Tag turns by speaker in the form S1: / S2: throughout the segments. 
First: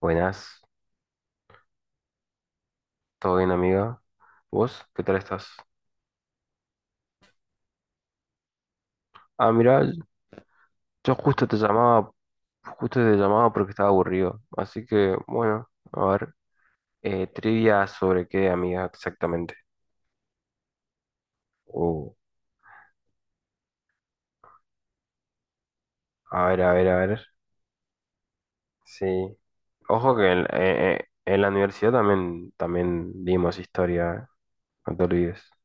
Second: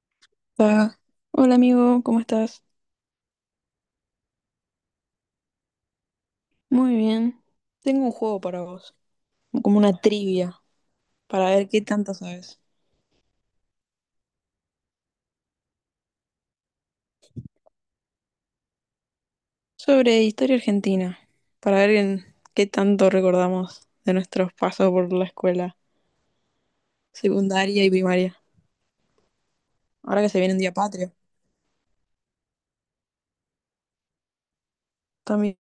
S1: Buenas,
S2: Ah, hola amigo, ¿cómo estás?
S1: ¿todo bien, amiga? ¿Vos? ¿Qué tal estás?
S2: Muy bien. Tengo un juego para vos,
S1: Ah,
S2: como
S1: mira,
S2: una trivia,
S1: yo
S2: para ver qué tanto sabes.
S1: justo te llamaba porque estaba aburrido. Así que, bueno, a ver, trivia sobre qué, amiga, exactamente.
S2: Sobre historia argentina, para ver
S1: Uh,
S2: en qué tanto recordamos de nuestros pasos por la escuela
S1: a ver, a ver, a ver.
S2: secundaria y primaria.
S1: Sí. Ojo
S2: Ahora que
S1: que
S2: se
S1: en,
S2: viene un día
S1: eh, eh,
S2: patrio.
S1: en la universidad también dimos historia. No te olvides.
S2: También.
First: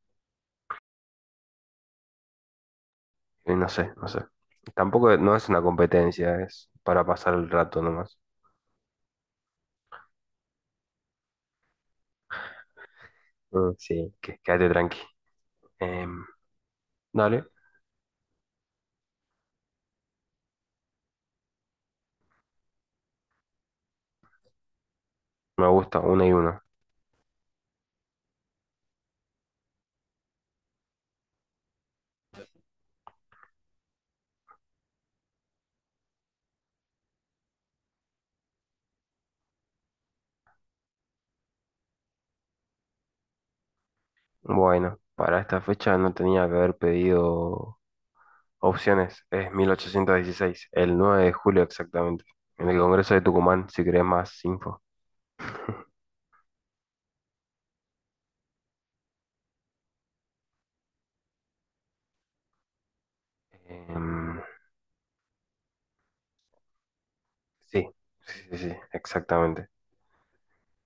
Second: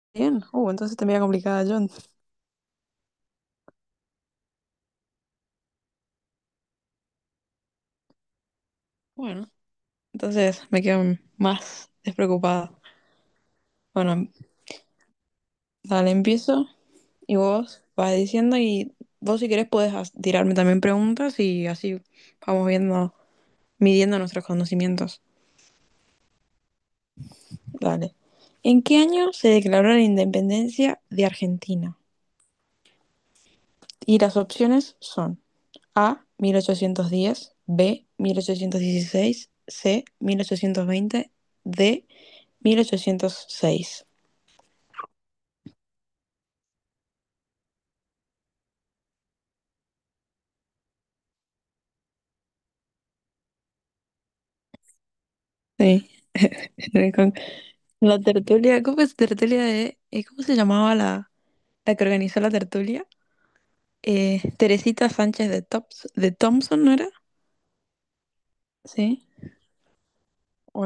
S2: Entonces te complicada, John.
S1: Y no sé, no sé. Tampoco no es una competencia, es para pasar el rato nomás.
S2: Bueno, entonces me quedo más despreocupada.
S1: Mm, sí,
S2: Bueno,
S1: quédate tranqui.
S2: dale,
S1: Em,
S2: empiezo y
S1: dale.
S2: vos vas diciendo, y vos si querés podés tirarme también preguntas, y así vamos viendo, midiendo nuestros conocimientos.
S1: Me gusta una y una.
S2: Dale. ¿En qué año se declaró la independencia de Argentina? Y las opciones son A, 1810; B, 1816; C, 1820; D, 1806.
S1: Bueno, para esta fecha no tenía que haber pedido opciones. Es 1816, el 9 de julio exactamente, en el Congreso de Tucumán, si querés más info.
S2: Sí. La tertulia, ¿cómo es tertulia de, cómo se llamaba la que organizó la tertulia?
S1: Em,
S2: Teresita Sánchez de Thompson, ¿no era?
S1: sí, sí, sí, sí,
S2: Sí.
S1: exactamente.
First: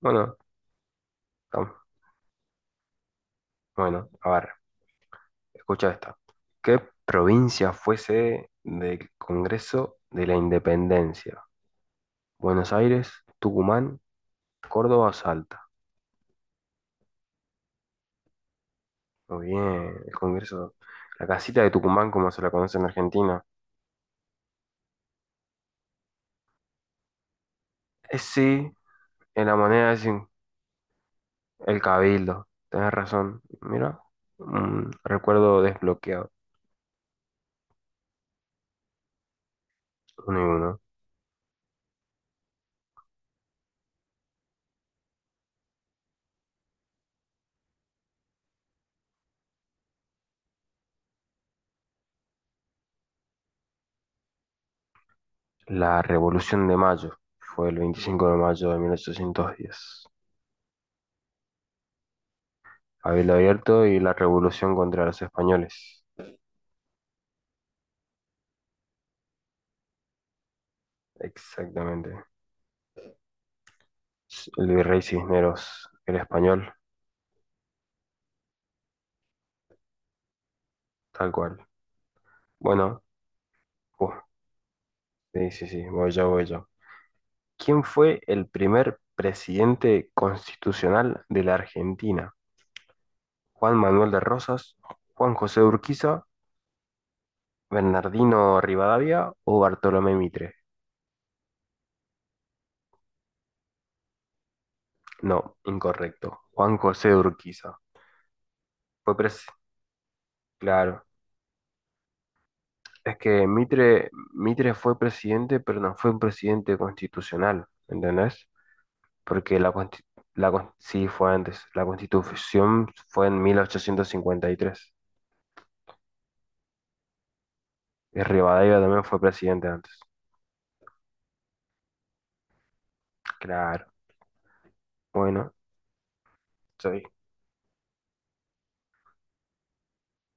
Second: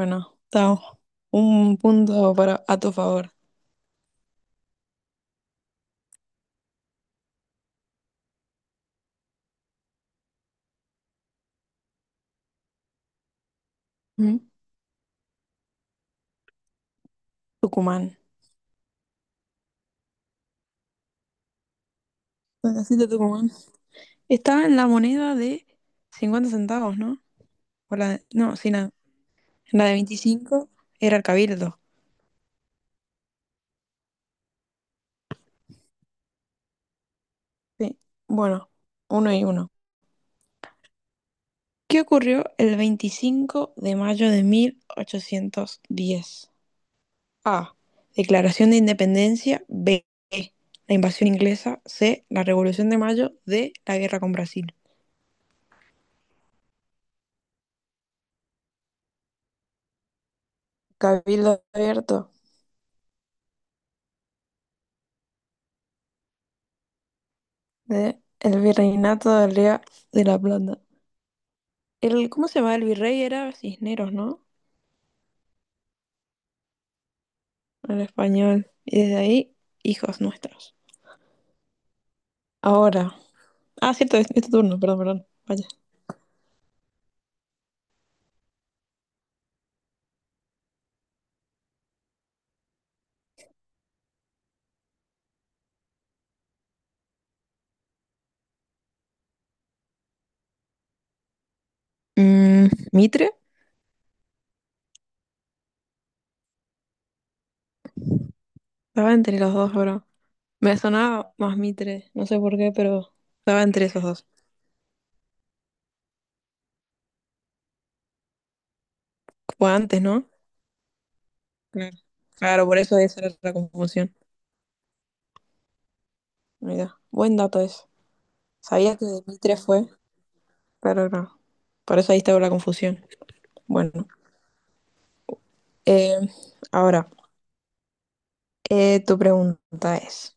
S1: Bueno,
S2: está
S1: tam-
S2: un punto para a tu favor.
S1: bueno, a ver, escucha esta. ¿Qué provincia fuese del Congreso de la Independencia? Buenos Aires, Tucumán,
S2: Mm.
S1: Córdoba o Salta.
S2: Tucumán.
S1: Muy bien, el Congreso. La casita de Tucumán, como se la
S2: La
S1: conoce en
S2: casita
S1: Argentina.
S2: Tucumán. Estaba en la moneda de 50 centavos, ¿no? O la
S1: Eh,
S2: no, sí,
S1: sí, en la
S2: la
S1: moneda
S2: de
S1: dicen
S2: 25 era el cabildo.
S1: el Cabildo. Tenés razón. Mira, un recuerdo desbloqueado.
S2: Sí. Bueno, uno y uno.
S1: Uno y uno.
S2: ¿Qué ocurrió el 25 de mayo de 1810? A. Declaración de Independencia. B. La invasión inglesa. C. La Revolución de Mayo. D. La guerra con Brasil.
S1: La Revolución de Mayo fue el 25 de mayo de 1810.
S2: Cabildo abierto.
S1: Cabildo abierto y la revolución contra los españoles.
S2: D. El virreinato del Río de la Plata.
S1: Exactamente.
S2: El, ¿cómo se llama? El virrey era Cisneros, ¿no?
S1: El virrey Cisneros, el español,
S2: En español. Y desde ahí, hijos nuestros.
S1: tal cual. Bueno,
S2: Ahora. Ah,
S1: uh,
S2: cierto, es tu turno, perdón.
S1: sí, sí,
S2: Vaya.
S1: sí, voy yo, voy yo. ¿Quién fue el primer presidente constitucional de la Argentina? ¿Juan Manuel de Rosas, Juan José de Urquiza, Bernardino Rivadavia o Bartolomé Mitre?
S2: Mm, ¿Mitre?
S1: No, incorrecto. Juan José de Urquiza.
S2: Estaba
S1: Fue
S2: entre
S1: pres-
S2: los dos, pero me
S1: claro.
S2: sonaba más Mitre, no sé por qué, pero
S1: Es que
S2: estaba entre esos
S1: Mitre,
S2: dos.
S1: Mitre fue presidente, pero no fue un presidente constitucional, ¿entendés? Porque
S2: Fue
S1: la,
S2: antes,
S1: consti-
S2: ¿no?
S1: la con- sí fue antes. La
S2: Claro, claro, por
S1: constitución
S2: eso esa
S1: fue
S2: era
S1: en
S2: la confusión.
S1: 1853.
S2: Mira, buen dato eso.
S1: Y tres. Y Rivadavia
S2: Sabía
S1: también
S2: que
S1: fue
S2: Demetria
S1: presidente
S2: fue,
S1: antes.
S2: pero no. Por eso ahí estaba la confusión.
S1: Claro.
S2: Bueno,
S1: Bueno,
S2: eh,
S1: estoy,
S2: ahora, tu pregunta es,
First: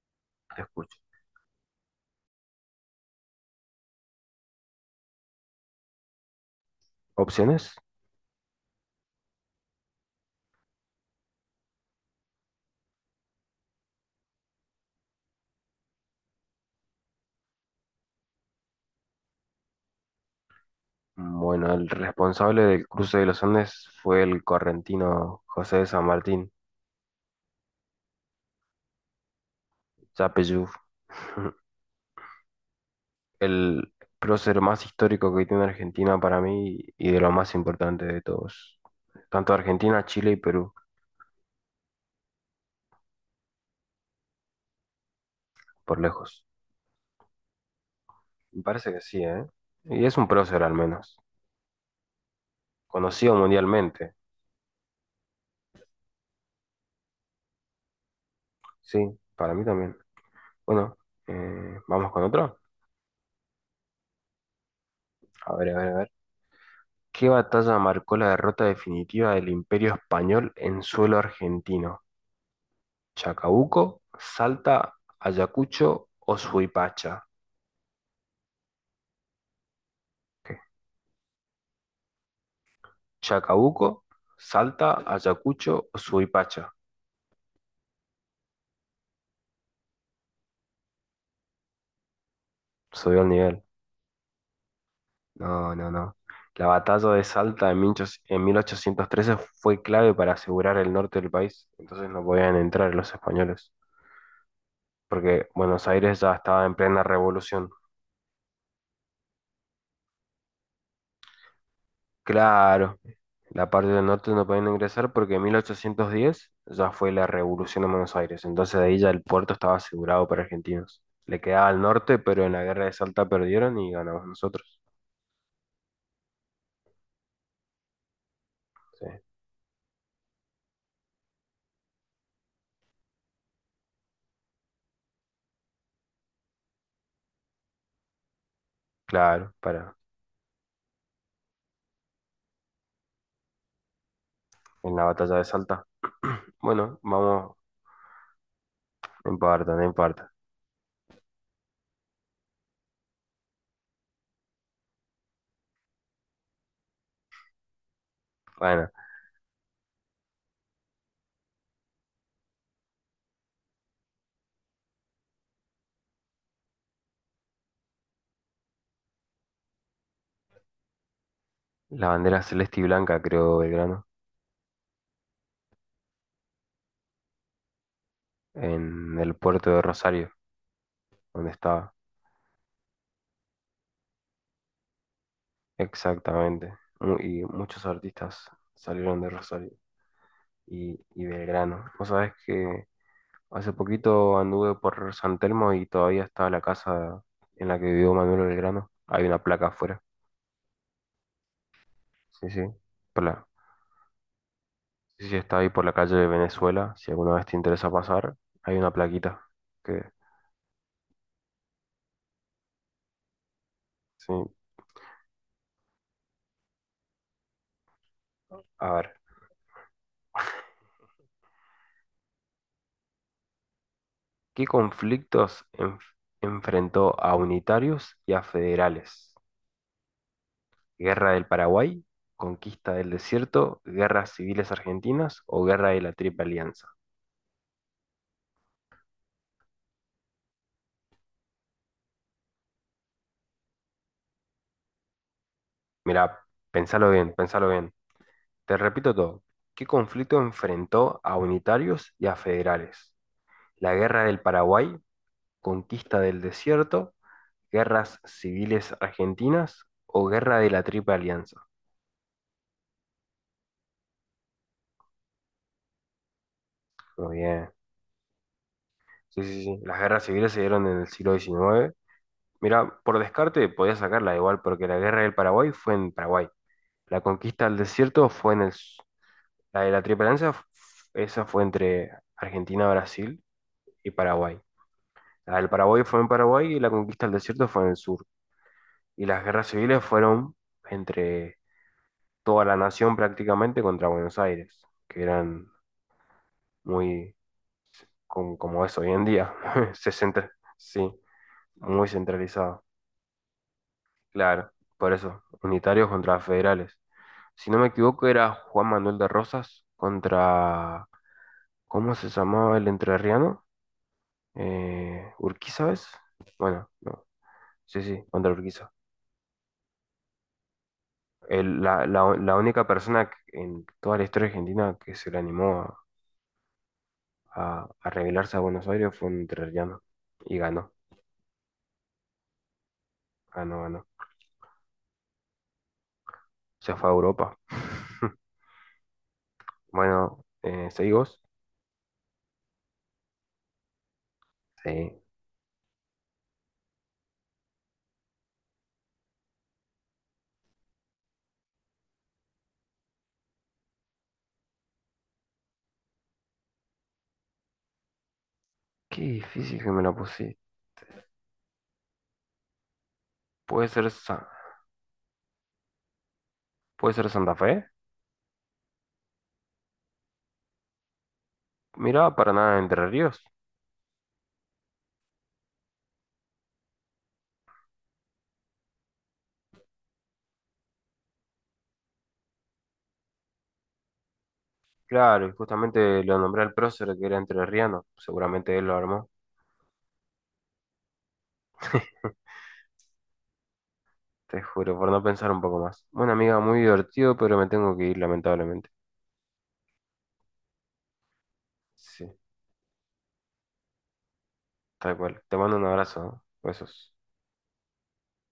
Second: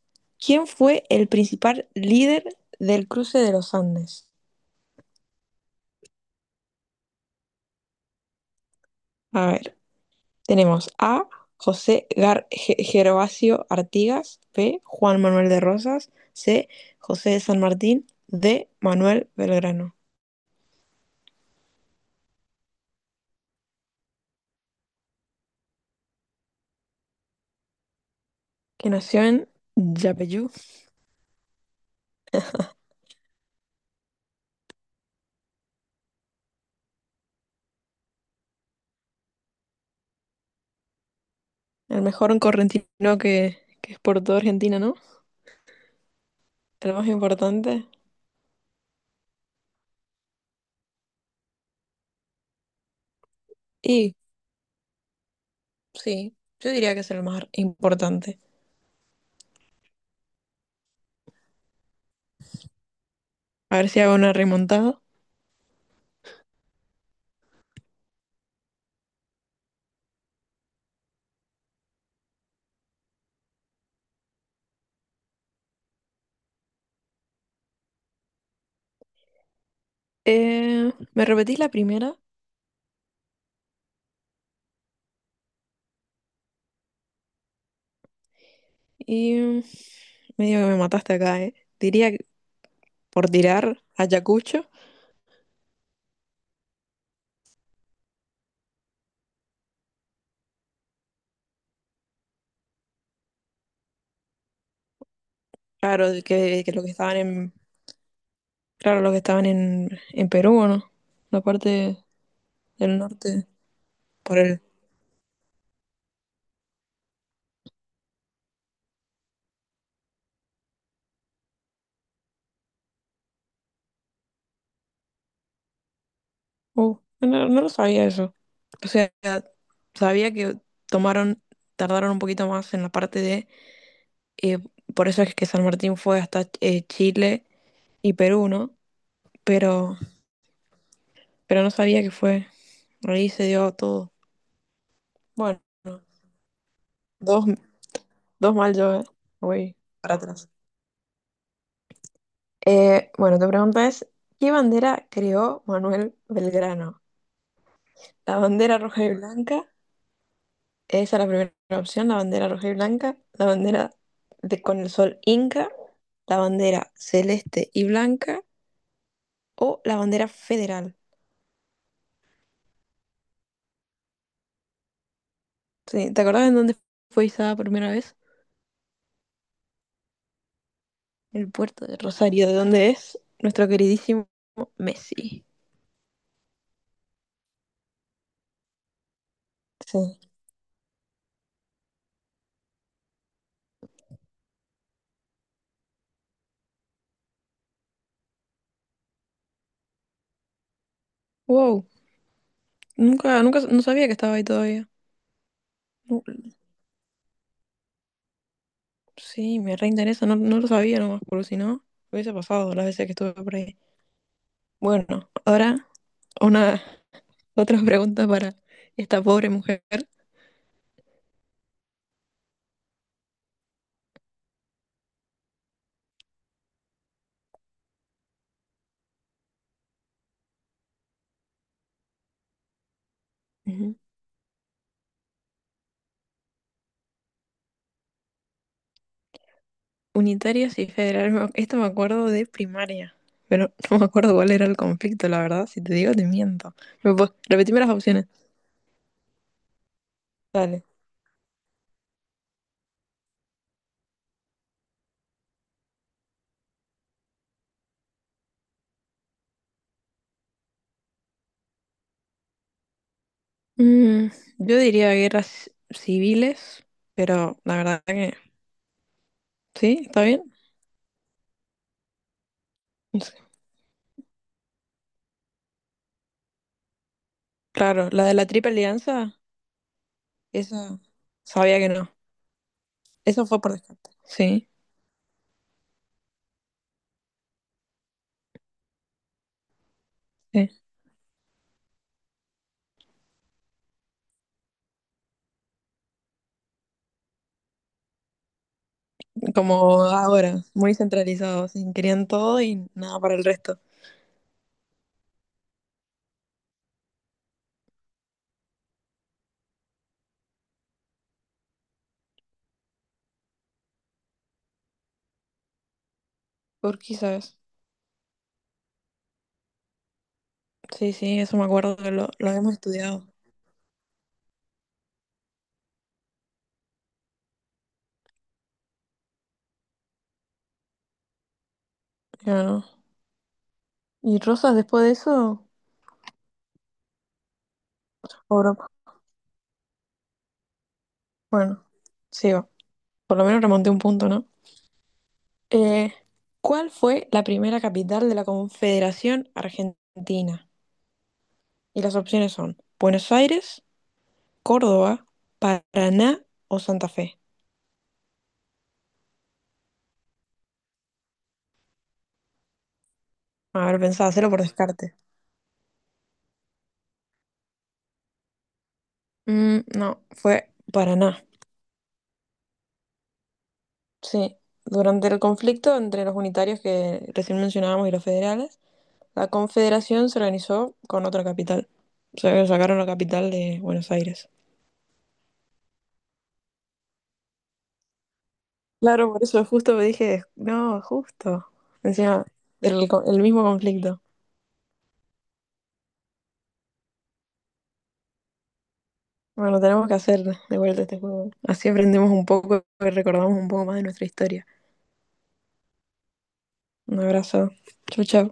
S1: te
S2: ¿quién
S1: escucho.
S2: fue el principal líder del cruce de los Andes?
S1: Opciones.
S2: A ver, tenemos A, José Gervasio Artigas; B, Juan Manuel de Rosas; C, José de San Martín; D, Manuel Belgrano,
S1: Bueno, el responsable del cruce de los Andes fue el correntino José de San Martín,
S2: que nació en Yapeyú.
S1: Yapeyú. El prócer más histórico que tiene Argentina para mí y de lo más importante de todos. Tanto Argentina, Chile y Perú,
S2: El mejor en correntino que exportó Argentina, ¿no?
S1: por lejos.
S2: El más importante.
S1: Me parece que sí, ¿eh? Y es un prócer al menos. Conocido mundialmente.
S2: Y sí, yo diría que es el más importante.
S1: Sí, para mí también. Bueno, vamos con otro.
S2: A ver si hago una remontada.
S1: A ver, a ver, a ver. ¿Qué batalla marcó la derrota definitiva del Imperio Español en suelo argentino? ¿Chacabuco, Salta, Ayacucho o Suipacha? ¿Qué?
S2: Me repetís la primera
S1: ¿Chacabuco, Salta, Ayacucho o Suipacha?
S2: y mm, medio que me mataste acá, ¿eh? Diría que
S1: Subió el
S2: por
S1: nivel.
S2: tirar a Ayacucho.
S1: No, no, no. La batalla de Salta en 1813 fue clave para asegurar el norte del país, entonces no podían entrar los españoles, porque Buenos
S2: Claro,
S1: Aires ya estaba
S2: que
S1: en
S2: lo que
S1: plena
S2: estaban en,
S1: revolución.
S2: claro, los que estaban en Perú, ¿o no? La parte del
S1: Claro,
S2: norte,
S1: la parte del norte
S2: por
S1: no
S2: el
S1: podían ingresar porque en 1810 ya fue la revolución en Buenos Aires, entonces de ahí ya el puerto estaba asegurado para argentinos. Le quedaba al norte, pero en la guerra de Salta perdieron y ganamos nosotros.
S2: No, no lo sabía eso. O
S1: Sí,
S2: sea, sabía que tomaron, tardaron un poquito más en la parte de, eh, por eso es que San Martín fue hasta Chile y Perú, ¿no?
S1: claro, para
S2: Pero, pero no sabía que fue, ahí se dio todo.
S1: en la batalla de
S2: Bueno,
S1: Salta. Bueno,
S2: dos,
S1: vamos
S2: dos mal yo, ¿eh?
S1: en parte,
S2: Voy
S1: no
S2: para
S1: importa.
S2: atrás. Bueno, tu pregunta es, ¿qué bandera creó Manuel Belgrano? ¿La bandera
S1: Bueno,
S2: roja y blanca? Esa es la primera opción. La bandera roja y blanca, la bandera de, con el sol inca, la bandera celeste y blanca, o la bandera federal.
S1: la bandera celeste y blanca, creo, Belgrano,
S2: Sí, ¿te acordás en dónde fue izada por primera vez?
S1: en el puerto de Rosario, donde
S2: El puerto
S1: estaba.
S2: de Rosario, de donde es nuestro queridísimo Messi.
S1: Exactamente. Y muchos artistas salieron de Rosario
S2: Sí.
S1: y Belgrano. Vos sabés que hace poquito anduve por San Telmo y todavía estaba la casa en la que vivió Manuel Belgrano. Hay una placa afuera.
S2: Wow,
S1: Sí, sí. Por
S2: nunca,
S1: la...
S2: nunca, no sabía que estaba ahí todavía.
S1: Sí, sí, está ahí por la calle
S2: Nu-
S1: de Venezuela. Si alguna vez te interesa pasar, hay una plaquita.
S2: Sí, me
S1: Que...
S2: reinteresa, no, no lo sabía nomás, porque si no, hubiese pasado las veces que estuve por ahí.
S1: Sí.
S2: Bueno, ahora una. Otra pregunta para
S1: A ver.
S2: esta pobre mujer.
S1: ¿Qué enfrentó a unitarios y a federales? ¿Guerra del Paraguay? ¿Conquista del desierto?
S2: Ujú.
S1: ¿Guerras civiles argentinas o guerra de la Triple Alianza?
S2: Unitarios y federales. Esto me acuerdo de primaria, pero no me acuerdo cuál era el conflicto, la verdad. Si te digo, te
S1: Mirá,
S2: miento.
S1: pensalo bien, pensalo
S2: Repetime las
S1: bien.
S2: opciones.
S1: Te repito todo. ¿Qué conflicto
S2: Dale.
S1: enfrentó a unitarios y a federales? La Guerra del Paraguay, conquista del desierto, guerras civiles argentinas o guerra de la Triple Alianza.
S2: Mm, yo diría guerras civiles,
S1: Muy
S2: pero
S1: bien.
S2: la verdad que
S1: Sí, sí, sí. Las
S2: sí, está
S1: guerras
S2: bien.
S1: civiles se dieron en el siglo XIX. Mira, por
S2: No.
S1: descarte podía sacarla igual, porque la Guerra del Paraguay fue en Paraguay. La conquista del
S2: Claro, la
S1: desierto
S2: de la
S1: fue en el...
S2: Triple Alianza,
S1: La de la Triple Alianza,
S2: esa
S1: esa fue
S2: sabía que no.
S1: entre Argentina, Brasil
S2: Eso fue por
S1: y
S2: descarte.
S1: Paraguay.
S2: Sí,
S1: La del Paraguay fue en Paraguay y la conquista del desierto fue en el sur, y las guerras civiles fueron
S2: sí.
S1: entre toda la nación prácticamente contra Buenos Aires, que eran muy como es hoy en día,
S2: Como
S1: se centra-
S2: ahora, muy
S1: sí,
S2: centralizado, sí,
S1: muy
S2: querían todo
S1: centralizado,
S2: y nada para el resto.
S1: claro, por eso, unitarios contra federales. Si no me equivoco era Juan Manuel de Rosas contra, ¿cómo se llamaba el entrerriano? Urquiza, ¿ves? Bueno,
S2: ¿Por qué,
S1: no,
S2: sabes?
S1: sí, sí, contra Urquiza.
S2: Sí, sí, eso me
S1: El-
S2: acuerdo
S1: la, la-
S2: lo
S1: la
S2: habíamos
S1: única
S2: estudiado.
S1: persona en toda la historia argentina que se le animó a revelarse a Buenos Aires, fue un entrerriano y ganó,
S2: Claro.
S1: ganó, ganó.
S2: ¿Y Rosas después de eso?
S1: Se fue a Europa.
S2: Europa.
S1: Bueno, ¿seguimos?
S2: Bueno, sigo. Por lo menos remonté un punto, ¿no?
S1: Sí.
S2: Eh, ¿Cuál fue la primera capital de la Confederación Argentina? Y las opciones son Buenos Aires, Córdoba, Paraná o Santa Fe.
S1: Qué difícil que me la puse.
S2: A
S1: ¿Puede
S2: ver,
S1: ser,
S2: pensaba
S1: Sa-
S2: hacerlo por descarte.
S1: ¿Puede ser Santa Fe?
S2: Mm, no, fue Paraná.
S1: Mirá, para nada Entre Ríos.
S2: Sí, durante el conflicto entre los unitarios que recién mencionábamos y los federales, la Confederación se organizó con otra capital. O sea, sacaron la capital de Buenos Aires.
S1: Claro, y justamente lo nombré al prócer que era entrerriano. Seguramente él lo armó.
S2: Claro, por eso justo me dije, no, justo. Encima, el mismo conflicto.
S1: Te juro, por no pensar un poco más. Bueno, amiga, muy divertido, pero me tengo que ir, lamentablemente.
S2: Bueno, tenemos que hacer de vuelta este juego. Así
S1: Sí,
S2: aprendemos un poco y recordamos un poco más de nuestra historia.
S1: tal cual. Te mando un abrazo, ¿no? Besos.
S2: Un abrazo. Chau, chau.